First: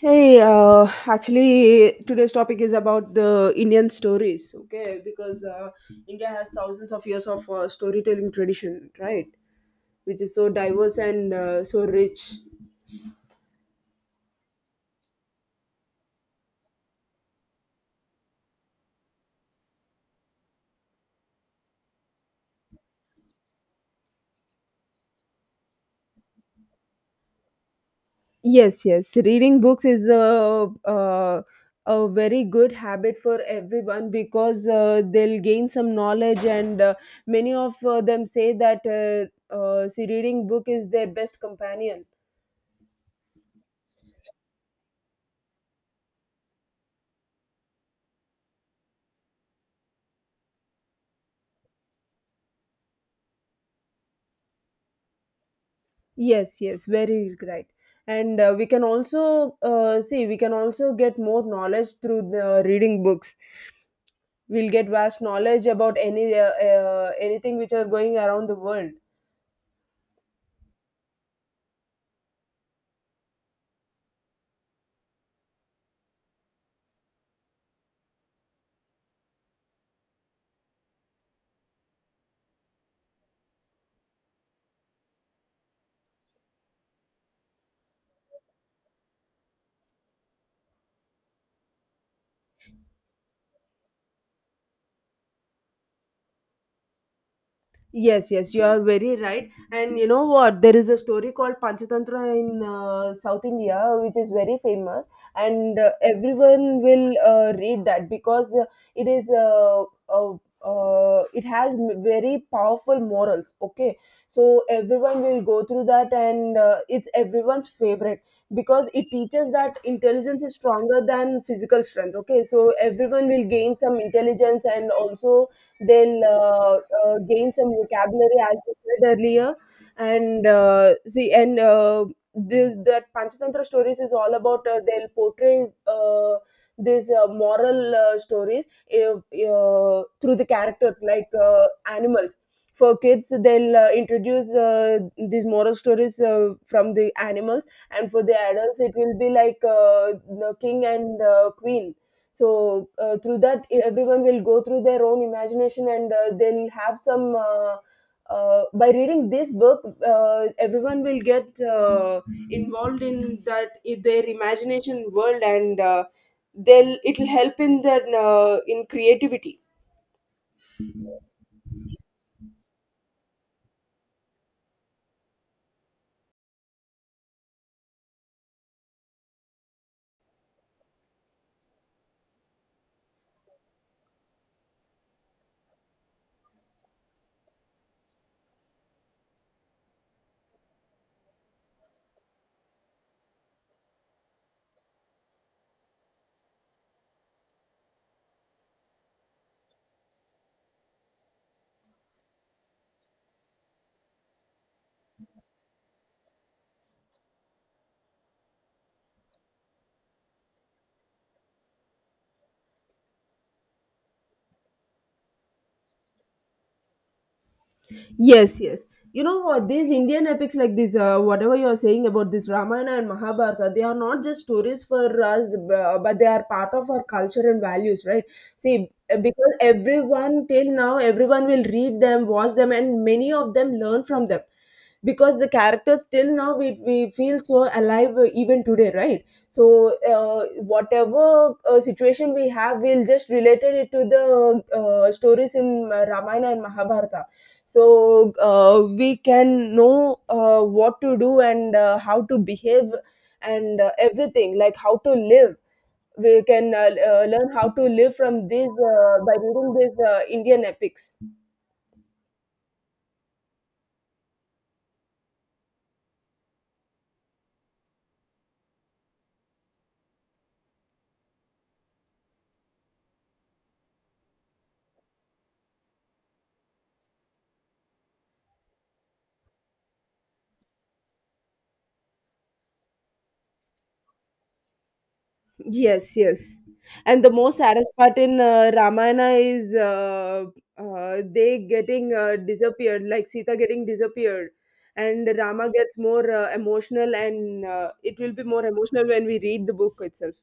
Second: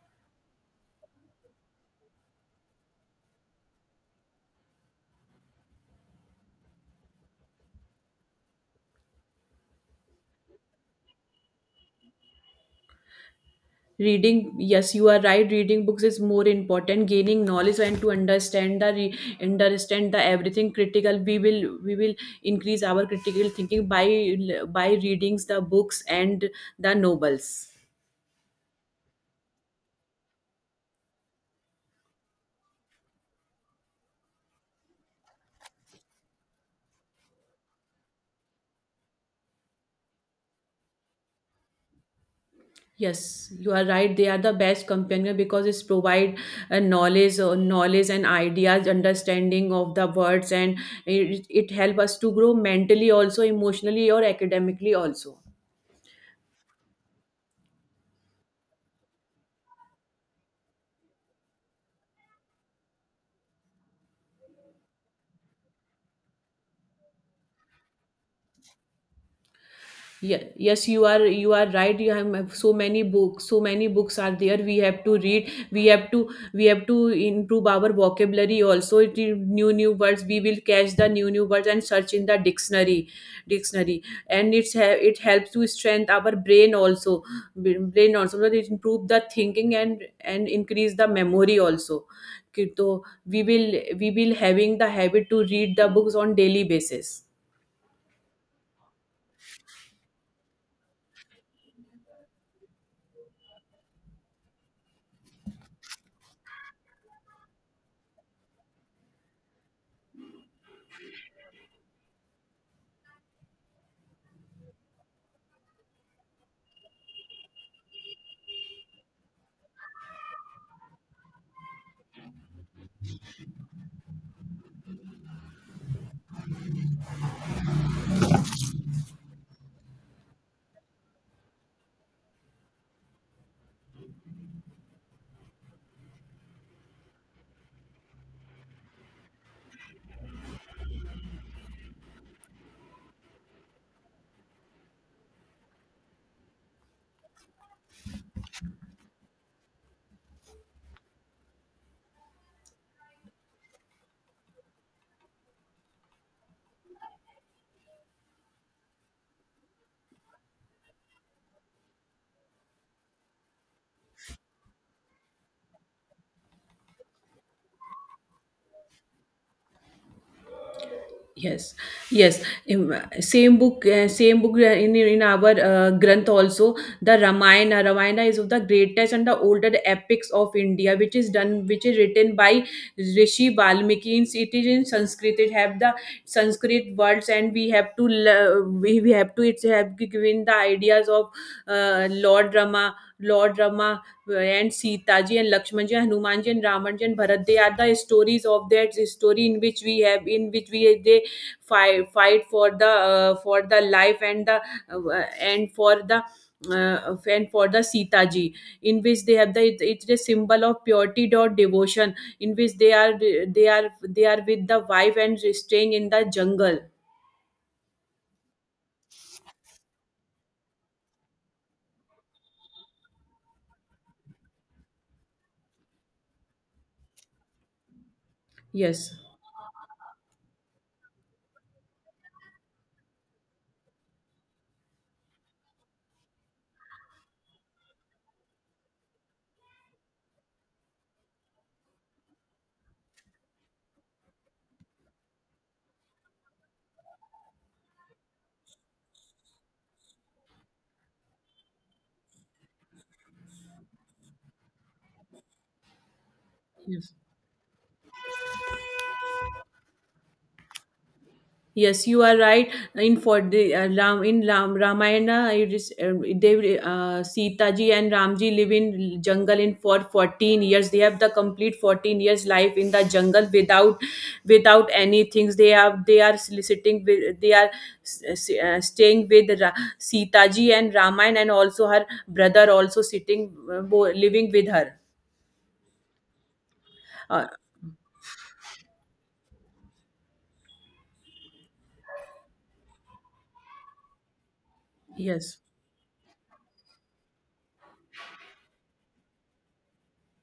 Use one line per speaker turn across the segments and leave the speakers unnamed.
Hey, actually, today's topic is about the Indian stories, okay? Because India has thousands of years of storytelling tradition, right? Which is so diverse and so rich.
Reading, yes, you are right. Reading books is more important, gaining knowledge and to understand understand the everything critical. We will increase our critical thinking by readings the books and the novels.
Yes, yes. Reading books is a very good habit for everyone because they'll gain some knowledge, and many of them say that see, reading book is their best companion.
Yes, you are right, they are the best companion because it's provide knowledge, knowledge and ideas, understanding of the words. And it help us to grow mentally, also emotionally or academically also.
Yes, yes, very right. And we can also see, we can also get more knowledge through the reading books. We'll get vast knowledge about any anything which are going around the world.
Yes, you are right. You have so many books, so many books are there, we have to read. We have to we have to improve our vocabulary also. It is new new words, we will catch the new new words and search in the dictionary. And it helps to strengthen our brain also. That it improve the thinking, and increase the memory also. कि तो we will we will having the habit to read the books on daily basis.
Yes, yes, you are very right. And you know what? There is a story called Panchatantra in South India, which is very famous, and everyone will read that because it is uh, uh, it has very powerful morals. Okay, so everyone will go through that, and it's everyone's favorite because it teaches that intelligence is stronger than physical strength. Okay, so everyone will gain some intelligence and also they'll gain some vocabulary as you said earlier, and see, and this that panchatantra stories is all about they'll portray these moral stories uh, through the characters like animals. For kids they'll introduce these moral stories from the animals, and for the adults it will be like the king and queen. So through that, everyone will go through their own imagination, and they'll have some by reading this book, everyone will get involved in that in their imagination world, and they'll, it'll help in their in creativity.
Yes, yes. In, same book, same book in our Granth also. The Ramayana, Ramayana is of the greatest and the oldest epics of India, which is done, which is written by Rishi Valmiki. It is in Sanskrit. It have the Sanskrit words, and we have to we have to it's have given the ideas of Lord Rama, Lord Rama and Sita ji and Lakshman ji, Hanuman ji and Raman ji and Bharat. They are the stories of that story in which we have, in which we they fight for the life and the and for the and for the Sita ji, in which they have the it's a symbol of purity or devotion, in which they are they are with the wife and staying in the jungle.
Yes, yes. You know what? These Indian epics, like this, whatever you're saying about this Ramayana and Mahabharata, they are not just stories for us, but they are part of our culture and values, right? See,
Yes,
because everyone till now, everyone will read them, watch them, and many of them learn from them because the characters till now we feel so alive even today, right? So whatever situation we have, we'll just related it to the stories in Ramayana and Mahabharata. So we can know what to do and how to behave, and everything like how to live. We can
yes.
learn how to live from this by reading these Indian epics.
Yes, you are right. In for the Ram in Ram Ramayana, it is they Sita ji and Ramji live in jungle in for 14 years. They have the complete 14 years life in the jungle without without any things. They have they are soliciting with they are s- staying with Sita ji and Ramayana, and also her brother also sitting living with her.
Yes, yes. And the
Uh,
most saddest part in Ramayana is they getting disappeared, like Sita getting disappeared, and
yes.
Rama gets more emotional, and it will be more emotional when we read the book itself.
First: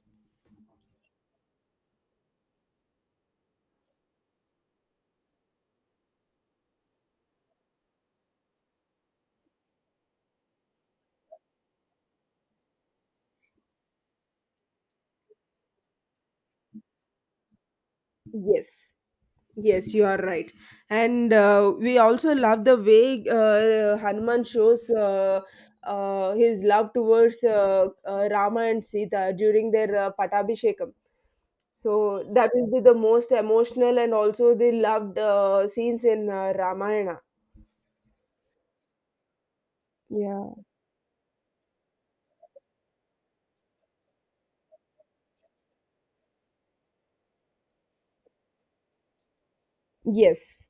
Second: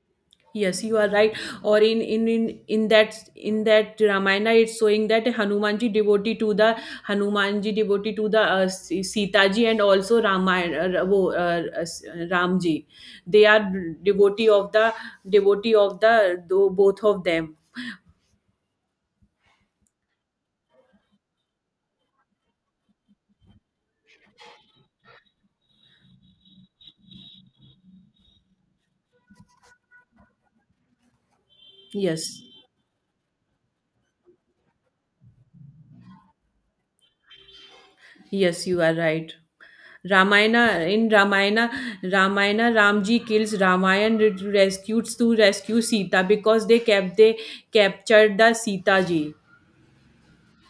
Yes, you are right. Or in in that in that Ramayana, it's showing that Hanumanji devotee to the Hanumanji devotee to the Sitaji and also Ramayana, Ramji. They are devotee of the devotee of the both of them.
Yes. Yes, you are right. And we also love the way Hanuman shows his love towards Rama and Sita during their Patabhishekam. So
Yes,
that will be the most emotional and also the loved scenes in Ramayana.
yes, you are right.
Yeah.
Ramayana, Ramji kills rescues to rescue Sita because they kept they captured the Sita ji.
Yes.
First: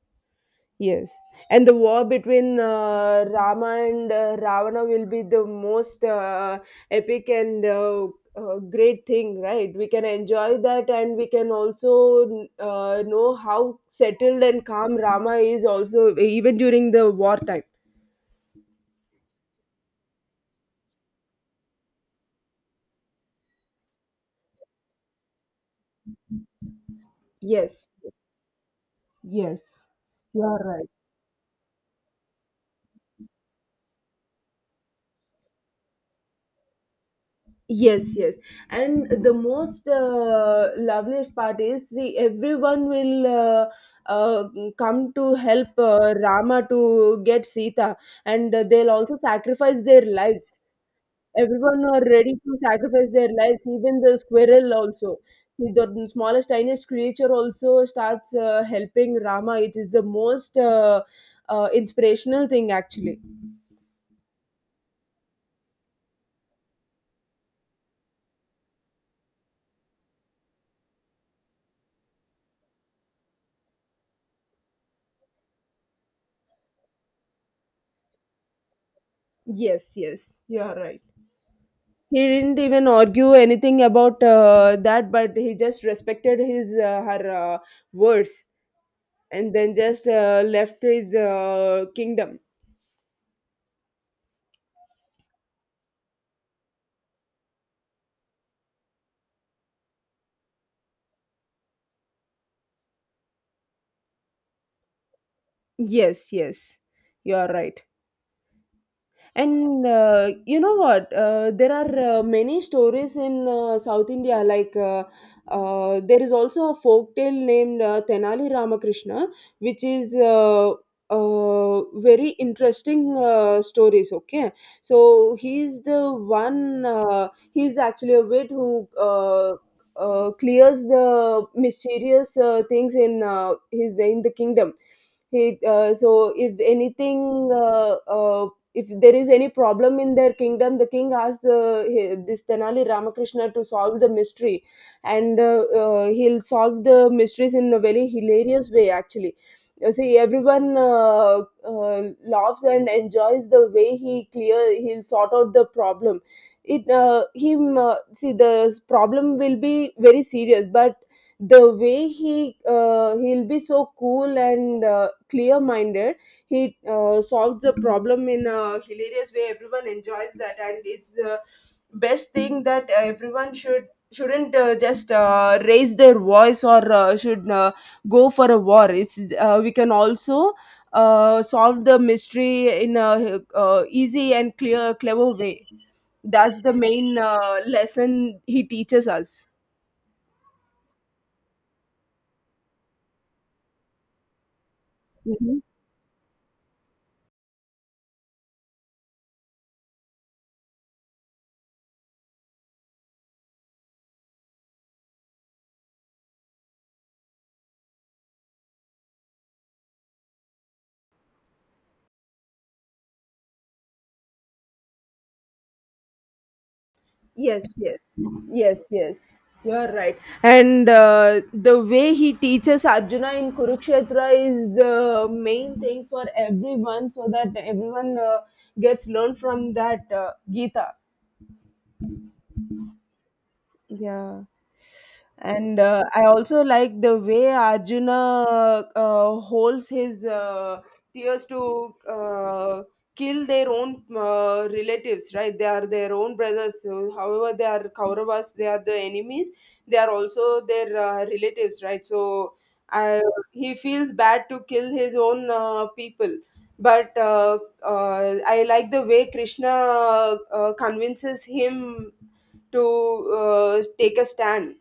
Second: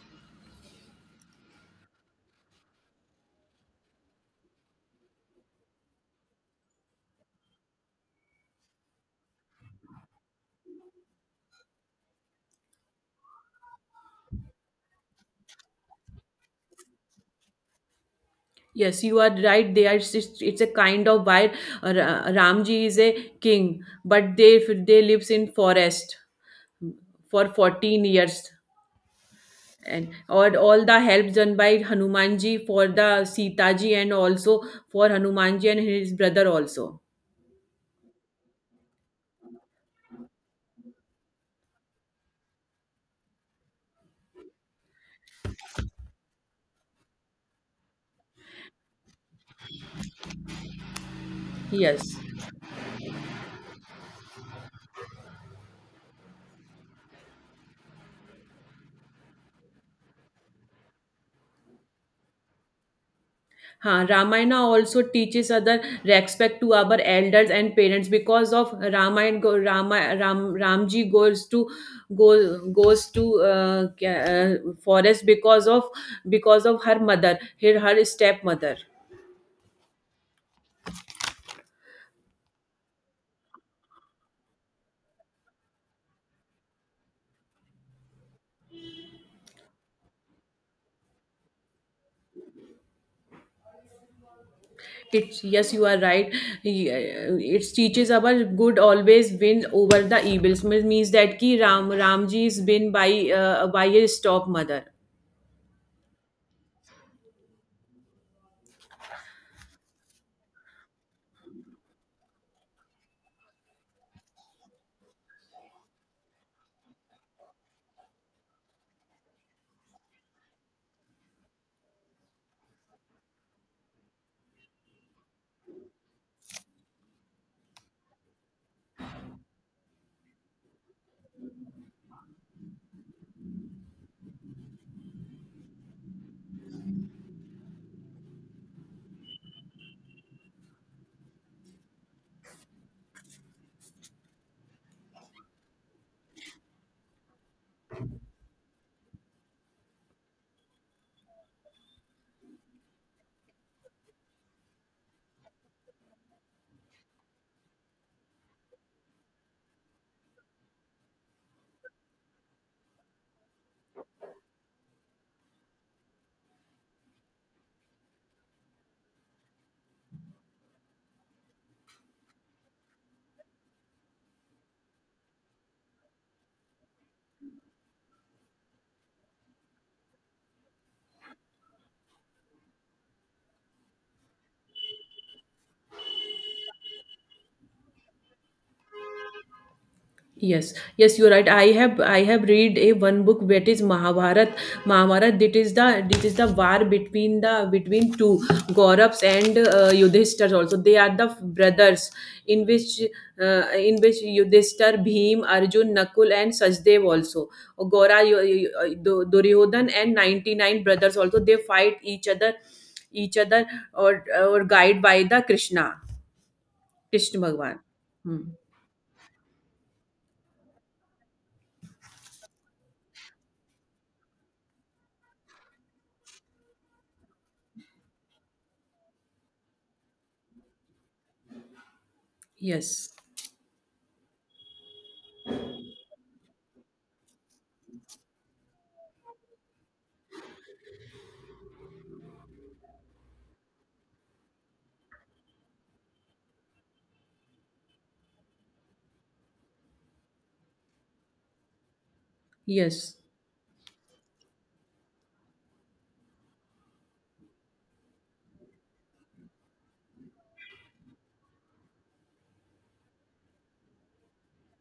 Yes, and the war between Rama and Ravana will be the most epic and great thing, right? We can enjoy that, and we can also know how settled and calm Rama is also even during the wartime.
Yes, you are right. They are. It's a kind of why Ramji is a king, but they lives in forest for
Yes,
14 years,
yes,
and
you
or
are
all
right.
the help done by Hanumanji for the Sita ji and also for Hanumanji and his brother also.
Yes, yes. And the most loveliest part is, see, everyone will uh, come to help Rama to get Sita, and they'll also sacrifice their lives. Everyone are
Yes.
ready to sacrifice their lives, even the squirrel also. See, the smallest, tiniest creature also starts helping Rama. It is the most inspirational thing, actually.
Huh, Ramayana also teaches other respect to our elders and parents because of Ramayana go, Rama, Ram Ramji goes to go goes to forest because of her mother, her stepmother.
Yes, yes, you are right. He didn't even argue anything about that, but he just respected his her words, and then just left his kingdom.
It's, yes, you are right. Yeah, it teaches our good always win over the evils, means that ki Ram Ramji is win by his stepmother.
Yes, yes, you are right. And you know what? There are many stories in South India. Like there is also a folk tale named Tenali Ramakrishna, which is very interesting stories. Okay, so he's the one. He's actually a wit who. Clears the mysterious things in his, in the kingdom. So if anything if there is any problem in their kingdom, the king asks this Tenali Ramakrishna to solve the mystery, and he'll solve the mysteries in a very hilarious way, actually. You see, everyone uh, laughs and enjoys the way he clear he'll sort out the problem. It him See, the problem will be very serious, but the way he he'll be so cool and clear minded. He solves the problem in a hilarious way, everyone enjoys that, and it's the best thing, that everyone shouldn't just raise their voice or should go for a war. It's we can also solve the mystery in a easy and clear clever way. That's the main lesson he teaches us.
Yes, yes, you're right. I have read a one book that is Mahabharat. Mahabharat, that
Mhm.
is the this is the war between the between two Gauravs and Yudhishthir. Also, they are the brothers in which in which Yudhishthir, Bhim, Arjun, Nakul, and Sachdev also. Gaura, Yu- Yu- Dur- Duryodhan and 99 brothers also they fight each other or guide by the Krishna, Krishna
Yes,
Bhagwan.
yes,
Hmm.
yes, yes. You're right. And the way he teaches Arjuna in Kurukshetra is the main thing for everyone, so that everyone gets learned from that Gita.
Yes,
Yeah. And I also like the way Arjuna holds his tears to kill their own relatives, right? They are their own brothers. So however, they are Kauravas, they are the enemies. They are also their relatives, right? So
yes.
I, he feels bad to kill his own people. But I like the way Krishna convinces him to take a stand.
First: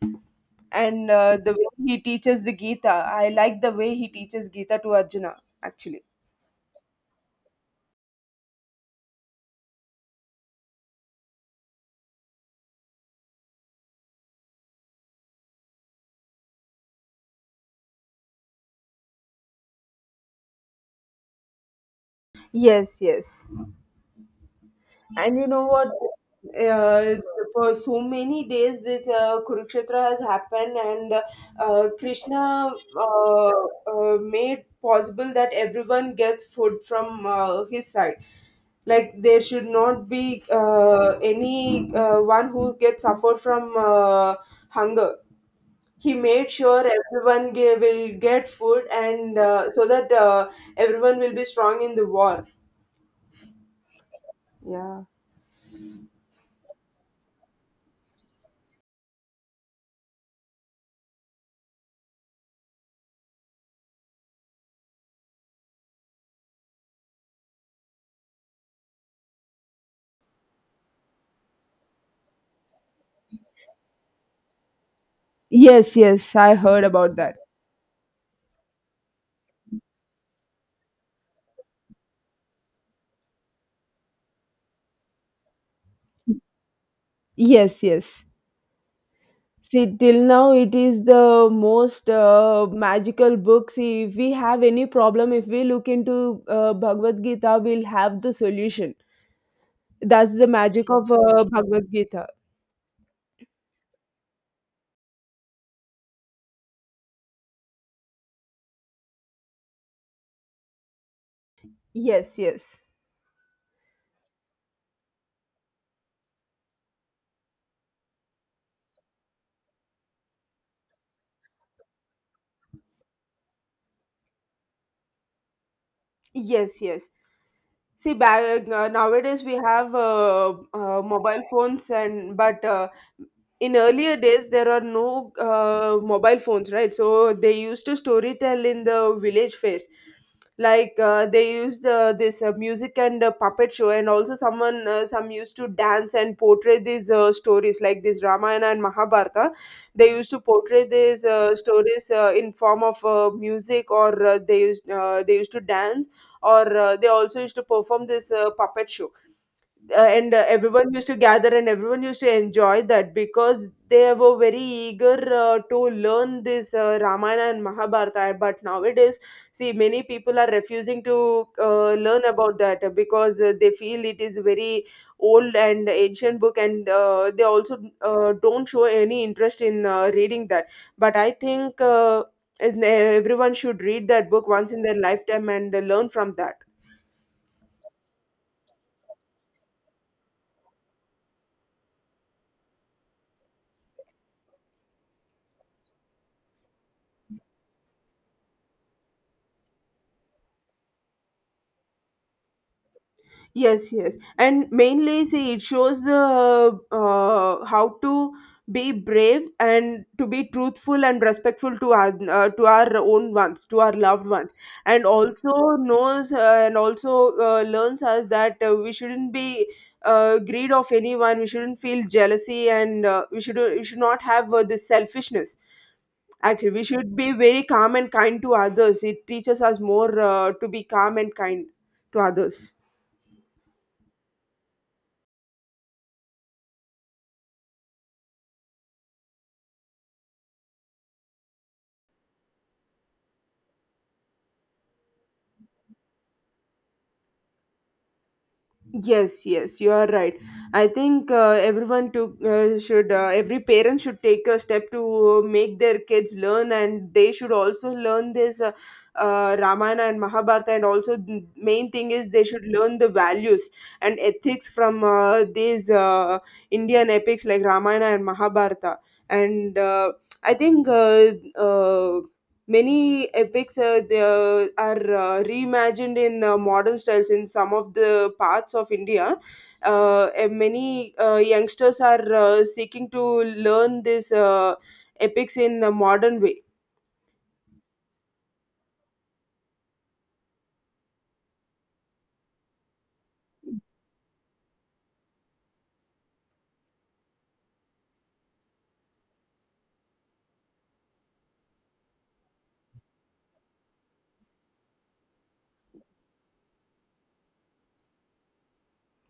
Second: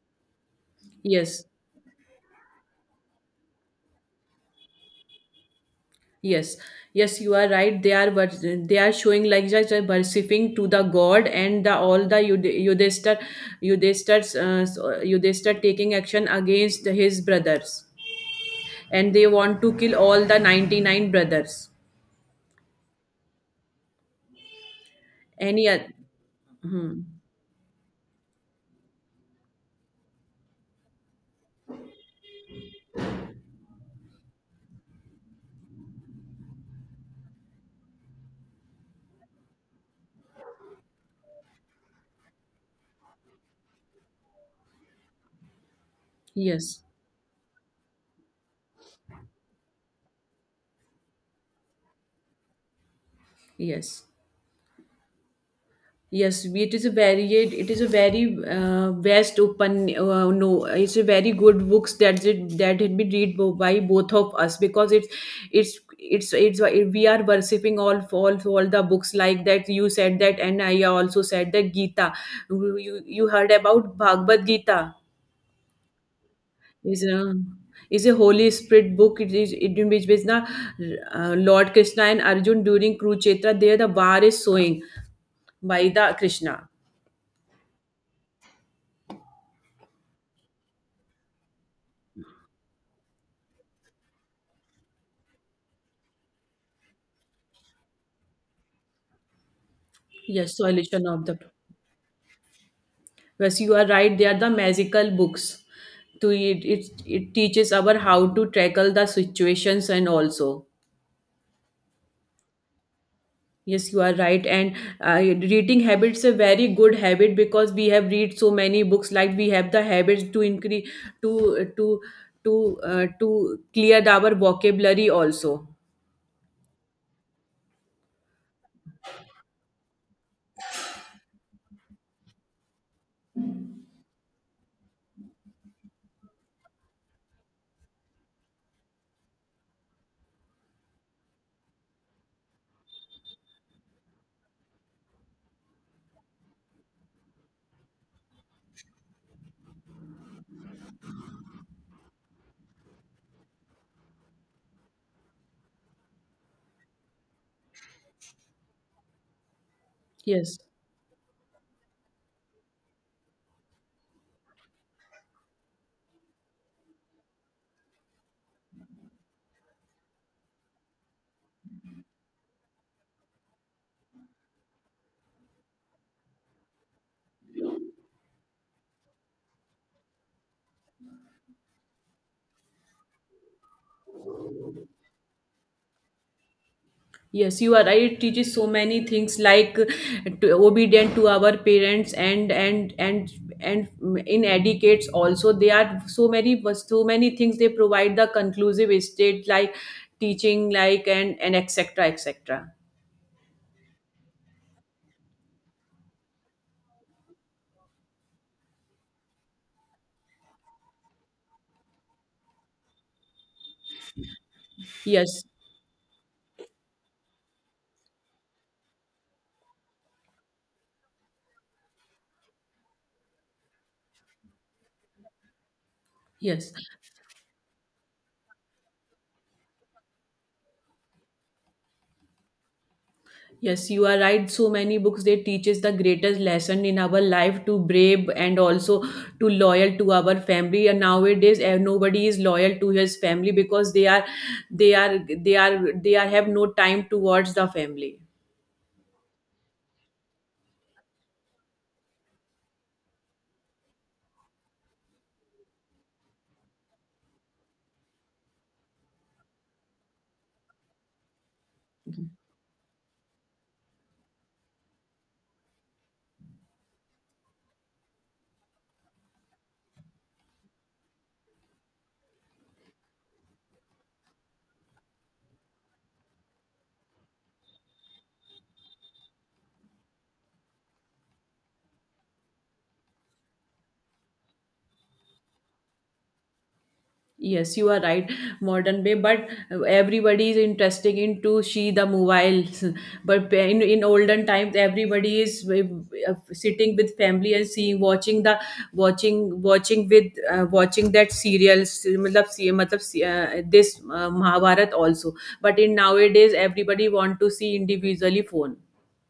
And
Yes,
the way he teaches the Gita, I like the way he teaches Gita to Arjuna, actually.
yes, yes. You are right. They are they are showing like just worshipping to the god and the all the Yudhishthir, Yudhishthir taking action against his brothers, and they want to kill all the 99 brothers.
Yes, yes. And you know
Any
what?
other? Hmm.
Uh, for so many days, this Kurukshetra has happened, and Krishna uh, made possible that everyone gets food from his side. Like there should not be any one who gets suffer from hunger. He made sure
Yes,
everyone will get food, and so that everyone will be strong in the war.
yes.
Yeah.
Yes, it is a varied. It is a very vast open. No, it's a very good books that it that had been read by both of us because it's we are worshipping all all the books like that. You said that, and I also said that Gita. You you heard about Bhagavad Gita?
Yes, yes, I heard
Is
about
a
that.
is a Holy Spirit book. It is it in which is na Lord Krishna and Arjun during Kurukshetra. There the war is showing by the Krishna.
Yes, yes. See, till now it is the most magical book. See, if we have any problem, if we look into Bhagavad Gita, we'll have the solution. That's the
Yes,
magic
solution
of, yes,
of
yes,
the,
Bhagavad Gita.
yes, you are right, they are the magical books. To it, it teaches our how to tackle the situations and also,
Yes, yes.
yes, you are right. And reading habits a very good habit because we have read so many books. Like we have the habits to increase to to to clear our vocabulary also.
Yes, yes. See, nowadays we have mobile phones, and but in earlier days there are no mobile phones, right? So they used to storytell in the village phase, like they used this music and puppet show, and also someone some used to dance and portray these stories like this Ramayana and Mahabharata. They used to portray these stories in form of music, or they used to dance, or they also used to perform this puppet show. And
Yes.
everyone used to gather and everyone used to enjoy that because they were very eager to learn this Ramayana and Mahabharata. But nowadays, see, many people are refusing to learn about that because they feel it is very old and ancient book, and they also don't show any interest in reading that. But I think everyone should read that book once in their lifetime and learn from that.
Yes, you are right. It teaches so many things like to, obedient to our parents and in educates also. They are so many so many things they provide the conclusive state like teaching like and etc etc.
Yes, yes, and mainly, see, it shows the how to be brave and to be truthful and respectful to our own ones, to our loved ones, and
Yes,
also knows and also learns us that we shouldn't be greed of anyone. We shouldn't feel jealousy, and we should not have this selfishness. Actually,
yes.
we should be very calm and kind to others. It teaches us more to be calm and kind to others.
Yes, you are right. So many books they teaches the greatest lesson in our life to brave and also to loyal to our family. And nowadays, eh, nobody is loyal to his family because they are have no time towards the family.
Yes, yes, you are right. I think everyone to should every parent should take a step to make their kids learn, and they should also learn this Ramayana and Mahabharata. And also, the main thing is they should learn the values and ethics from these Indian epics like Ramayana and Mahabharata. And I think many epics they are reimagined in modern styles in some of the parts of India. And many youngsters are seeking to learn these epics in a modern way.
Yes, you are right, modern way, but everybody is interested into she the mobile. But in olden times, everybody is sitting with family and seeing, watching watching with, watching that serials. मतलब see, this Mahabharat also. But in nowadays, everybody want to see individually phone.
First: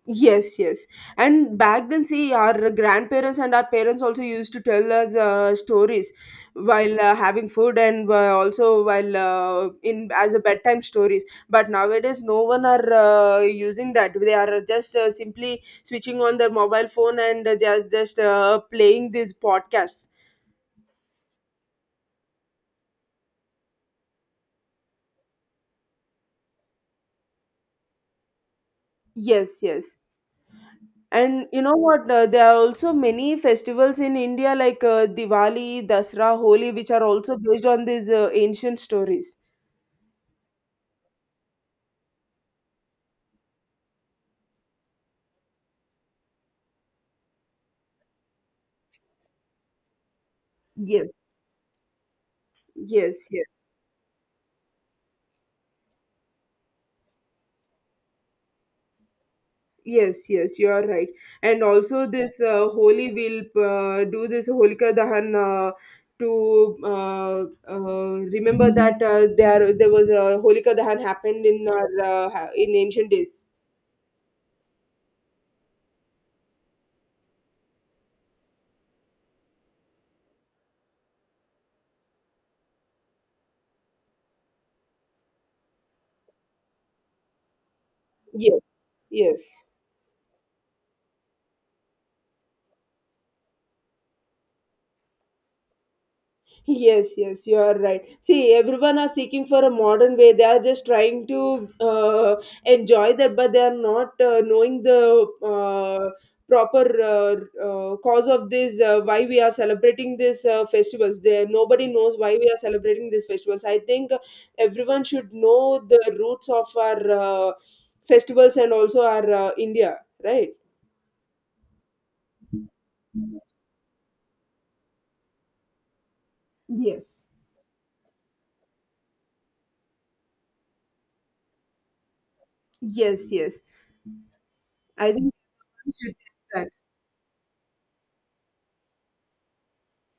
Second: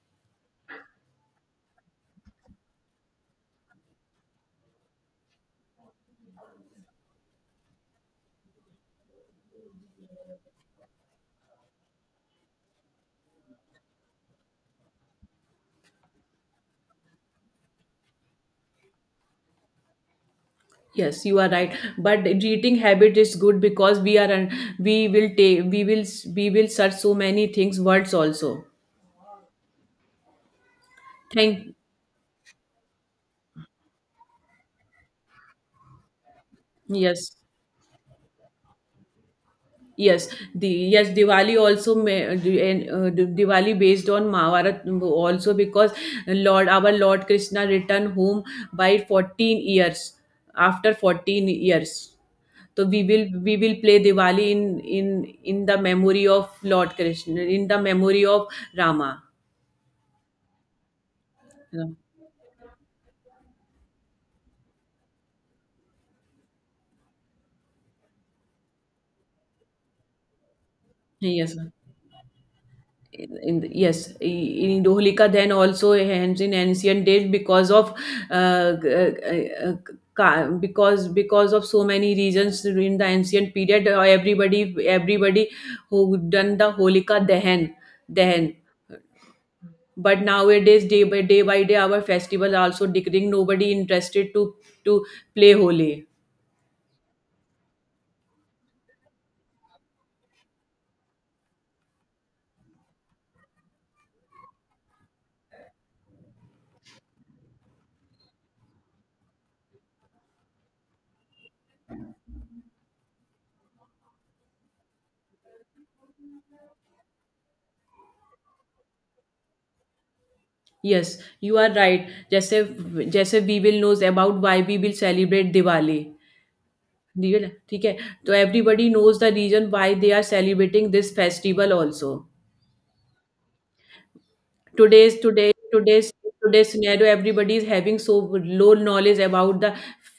Yes, yes. And back then, see, our grandparents and our parents also used to tell us stories while having food, and also while in as a bedtime stories. But nowadays, no one are using that. They are just simply switching on their mobile phone and just playing these podcasts.
Yes, you are right. But reading habit is good because we are, un- we will take, we will search so many things, words also.
Yes, yes. And you know
Thank,
what? There are also many festivals in India like Diwali, Dasra, Holi, which are
yes,
also based on these ancient stories.
yes. The, yes, Diwali also may, the- and the Diwali based on Mahabharat also because Lord our Lord Krishna returned home by fourteen years after
Yes,
14 years. So we
yes,
will
yes,
we will play Diwali in in the memory of Lord Krishna, in the memory of Rama.
yes, yes, you are right. And
Yeah.
also, this holy will do this Holika Dahan to remember that there was a Holika Dahan happened
Yes.
in our in ancient days.
Yes, in Dholika then also hands in ancient days because of uh, g- uh, uh, because of so many reasons in the ancient period. Everybody who done the Holika Dahan,
Yes, yes.
but nowadays, day by day by day our festival also decreasing, nobody interested to play Holi.
Yes, yes, you are right. See, everyone are seeking for a modern way. They are just trying to enjoy that, but they are not knowing the proper cause of this. Why we are celebrating these festivals? There, nobody knows why we are celebrating these festivals. I think everyone should know the roots of our festivals and also our India, right?
Yes, you are right. जैसे we will knows about why we will celebrate Diwali.
Yes.
Deal, ठीक है, तो everybody knows the reason why they are celebrating this festival also.
Yes, yes. I
Today's
think
today today's
everyone should.
Today's scenario, everybody is having so low knowledge about the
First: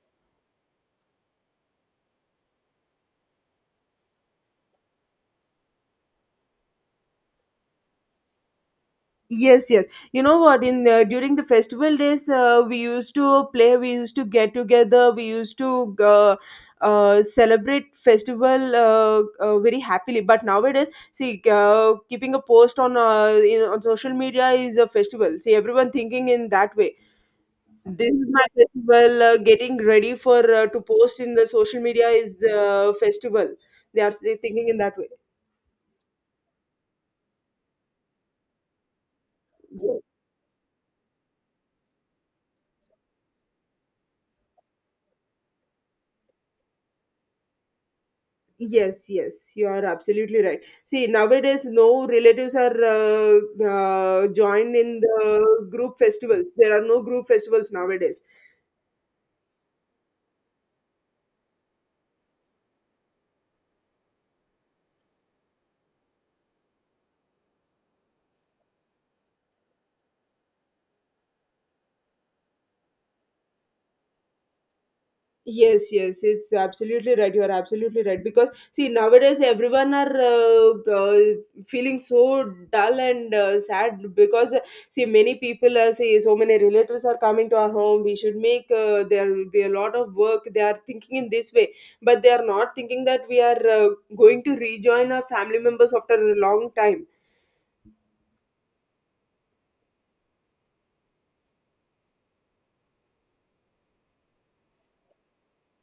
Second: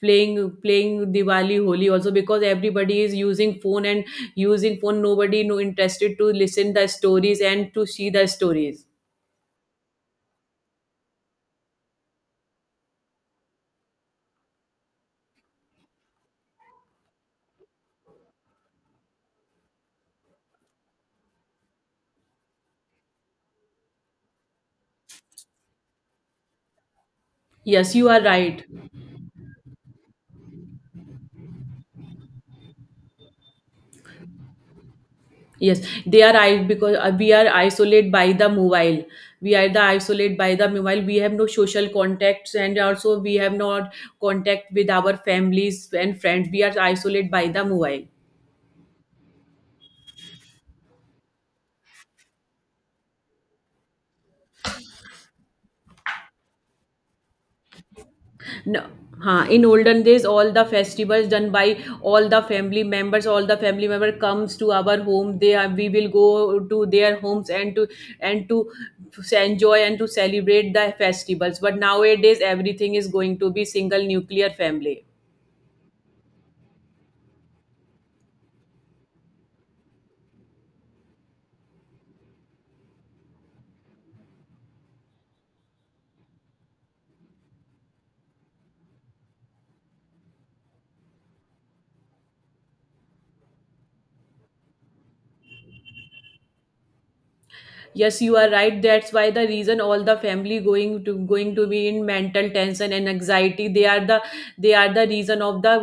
playing playing diwali holi also, because everybody is using phone, nobody no interested to listen the stories and to see the stories.
Yes, yes. You know what? In During the festival days, we used to play. We used to get together. We used to celebrate festival very happily. But nowadays, see, keeping a post on on social media is a festival. See, everyone thinking in that way.
Yes, you
This
are
is my
right.
festival. Getting ready for to post in the social media is the festival. They thinking in that
Yes, they are, I because we are isolated by the mobile. We are the
way.
isolate by the mobile. We have no social contacts and also we have not contact with our families and friends. We are isolated by the mobile.
Yes, yes, you are absolutely right. See, nowadays, no relatives are joined in the group festivals. There are no group festivals nowadays.
No. Huh. In olden days, all the festivals done by all the family members. All the family member comes to our home. They are, we will go to their homes and to enjoy and to celebrate the festivals. But nowadays, everything is going to be single nuclear family.
Yes, yes, it's absolutely right. You are absolutely right because see nowadays everyone are feeling so dull and sad because see many people are say so many relatives are coming to our home. We should make there will be a lot of work. They are thinking in this way, but they are not thinking that we are going to rejoin our family members after a long time.
Yes, you are right. That's why the reason all the family going to be in mental tension and anxiety. They are the reason of the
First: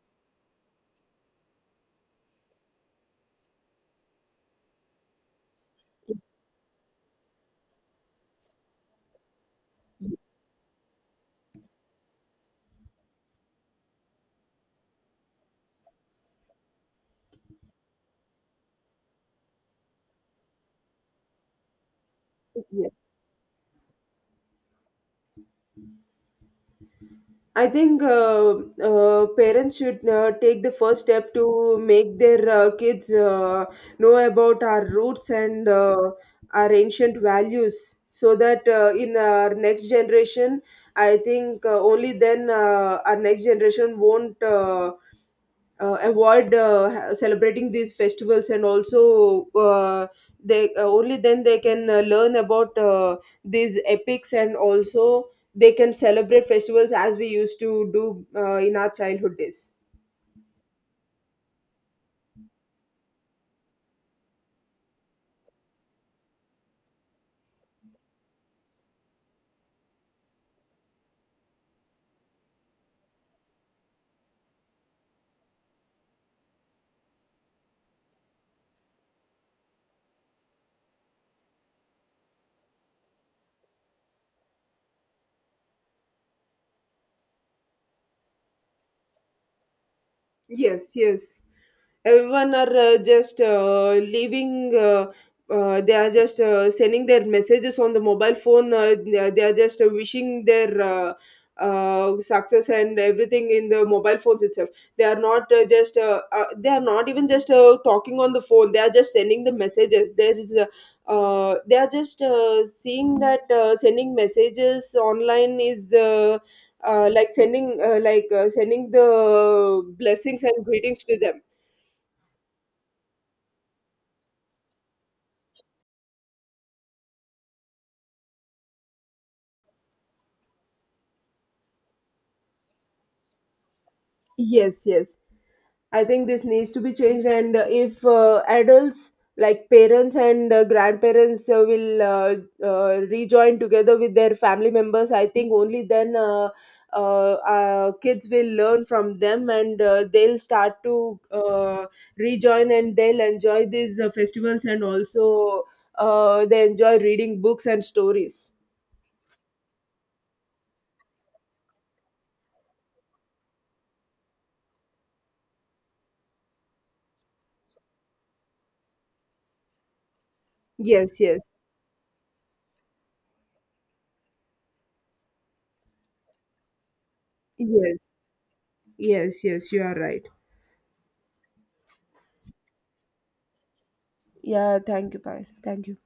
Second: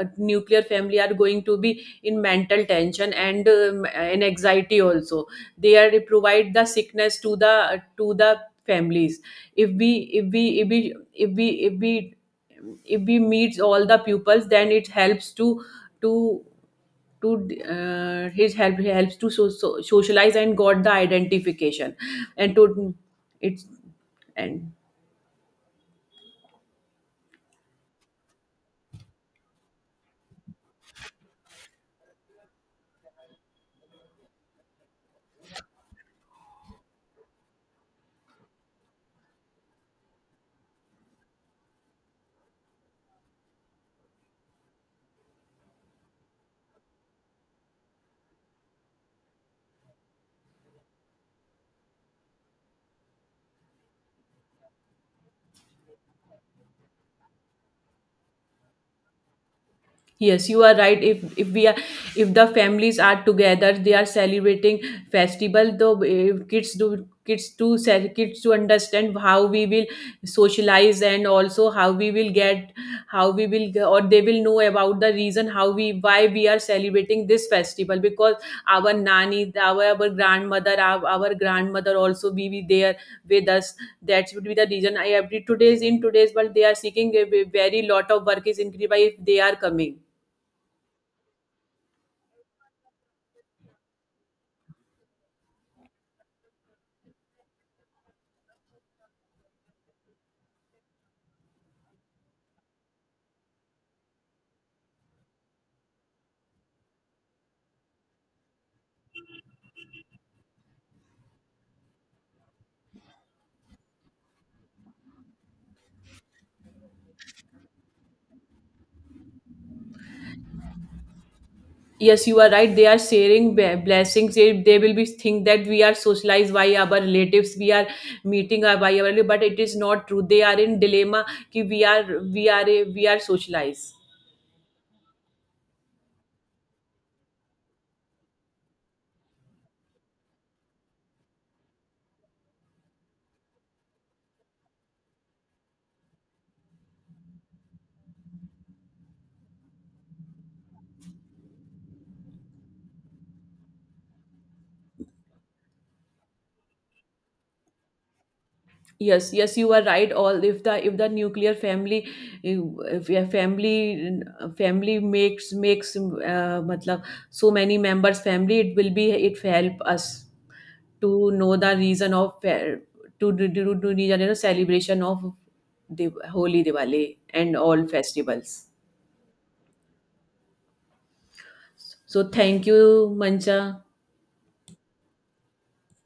nuclear family are going to be in mental tension and anxiety also. They are provide the sickness to the families. If we if we if we if we if we If we meets all the pupils, then it helps to to his help he helps to socialize and got the identification and to it's and.
I think parents should take the first step to make their kids know about our roots and our ancient values so that in our next generation, I think only then our next generation won't avoid celebrating these festivals and also they only then they can learn about these epics and also they can celebrate festivals as we used to do in our childhood days.
Yes, you are right. If we are, if the families are together, they are celebrating festival, though if kids do kids to understand how we will socialize and also how we will get how we will g- or they will know about the reason how we why we are celebrating this festival, because our nanny, our grandmother, our grandmother also be there with us. That would be the reason I every today's in today's world they are seeking a very lot of work is increased by if they are coming.
Yes, yes. Everyone are just leaving. They are just sending their messages on the mobile phone. They are just wishing their success and everything in the mobile phones itself. They are not just. They are not even just talking on the phone. They are just sending the messages. There is. They are just seeing that sending messages online is the like sending sending the blessings and greetings to them.
Yes, you are right. They are sharing blessings. They will be think that we are socialized by our relatives, we are meeting by our, but it is not true, they are in dilemma ki we are socialized.
Yes, yes. I think this needs to be changed, and if adults like parents and grandparents will rejoin together with their family members, I think only then kids will learn from them and they'll start to rejoin and they'll enjoy these festivals and also they enjoy reading books and stories.
Yes, yes, you are right. All, if the nuclear family, if your family family makes matlab, so many members family, it will be it help us
Yes,
to
yes,
know the reason of fair- to do to, you know, celebration of the Holi, Diwali, and all
yes,
festivals.
yes, yes, you are right.
So thank you, Mancha.
Yeah, thank you, bye. Thank you.